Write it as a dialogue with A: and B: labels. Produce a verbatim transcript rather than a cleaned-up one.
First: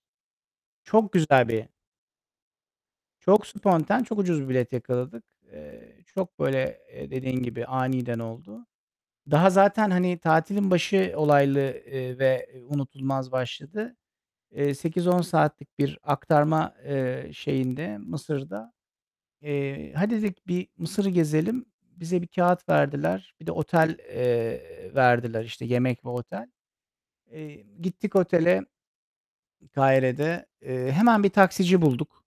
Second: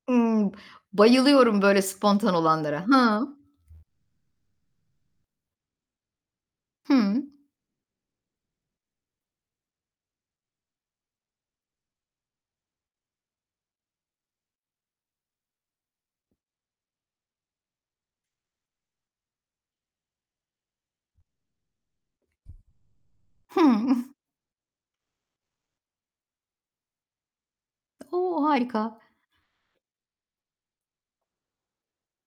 A: Imm!
B: Çok güzel
A: Bayılıyorum
B: bir
A: böyle spontan olanlara! Hıı!
B: çok sponten, çok ucuz bir bilet yakaladık. Eee, çok böyle, eee,
A: Hı.
B: dediğin gibi aniden oldu. Daha zaten, hani, tatilin başı olaylı, eee, ve unutulmaz başladı. Eee, sekiz on saatlik bir aktarma, eee, şeyinde Mısır'da. Eee, hadi, dedik, bir Mısır'ı gezelim. Bize bir kâğıt verdiler. Bir de
A: Hı.
B: otel, eee, verdiler, işte, yemek ve otel. Eee, gittik
A: O,
B: otele, ııı,
A: harika!
B: Kahire'de. Eee, hemen bir taksici bulduk.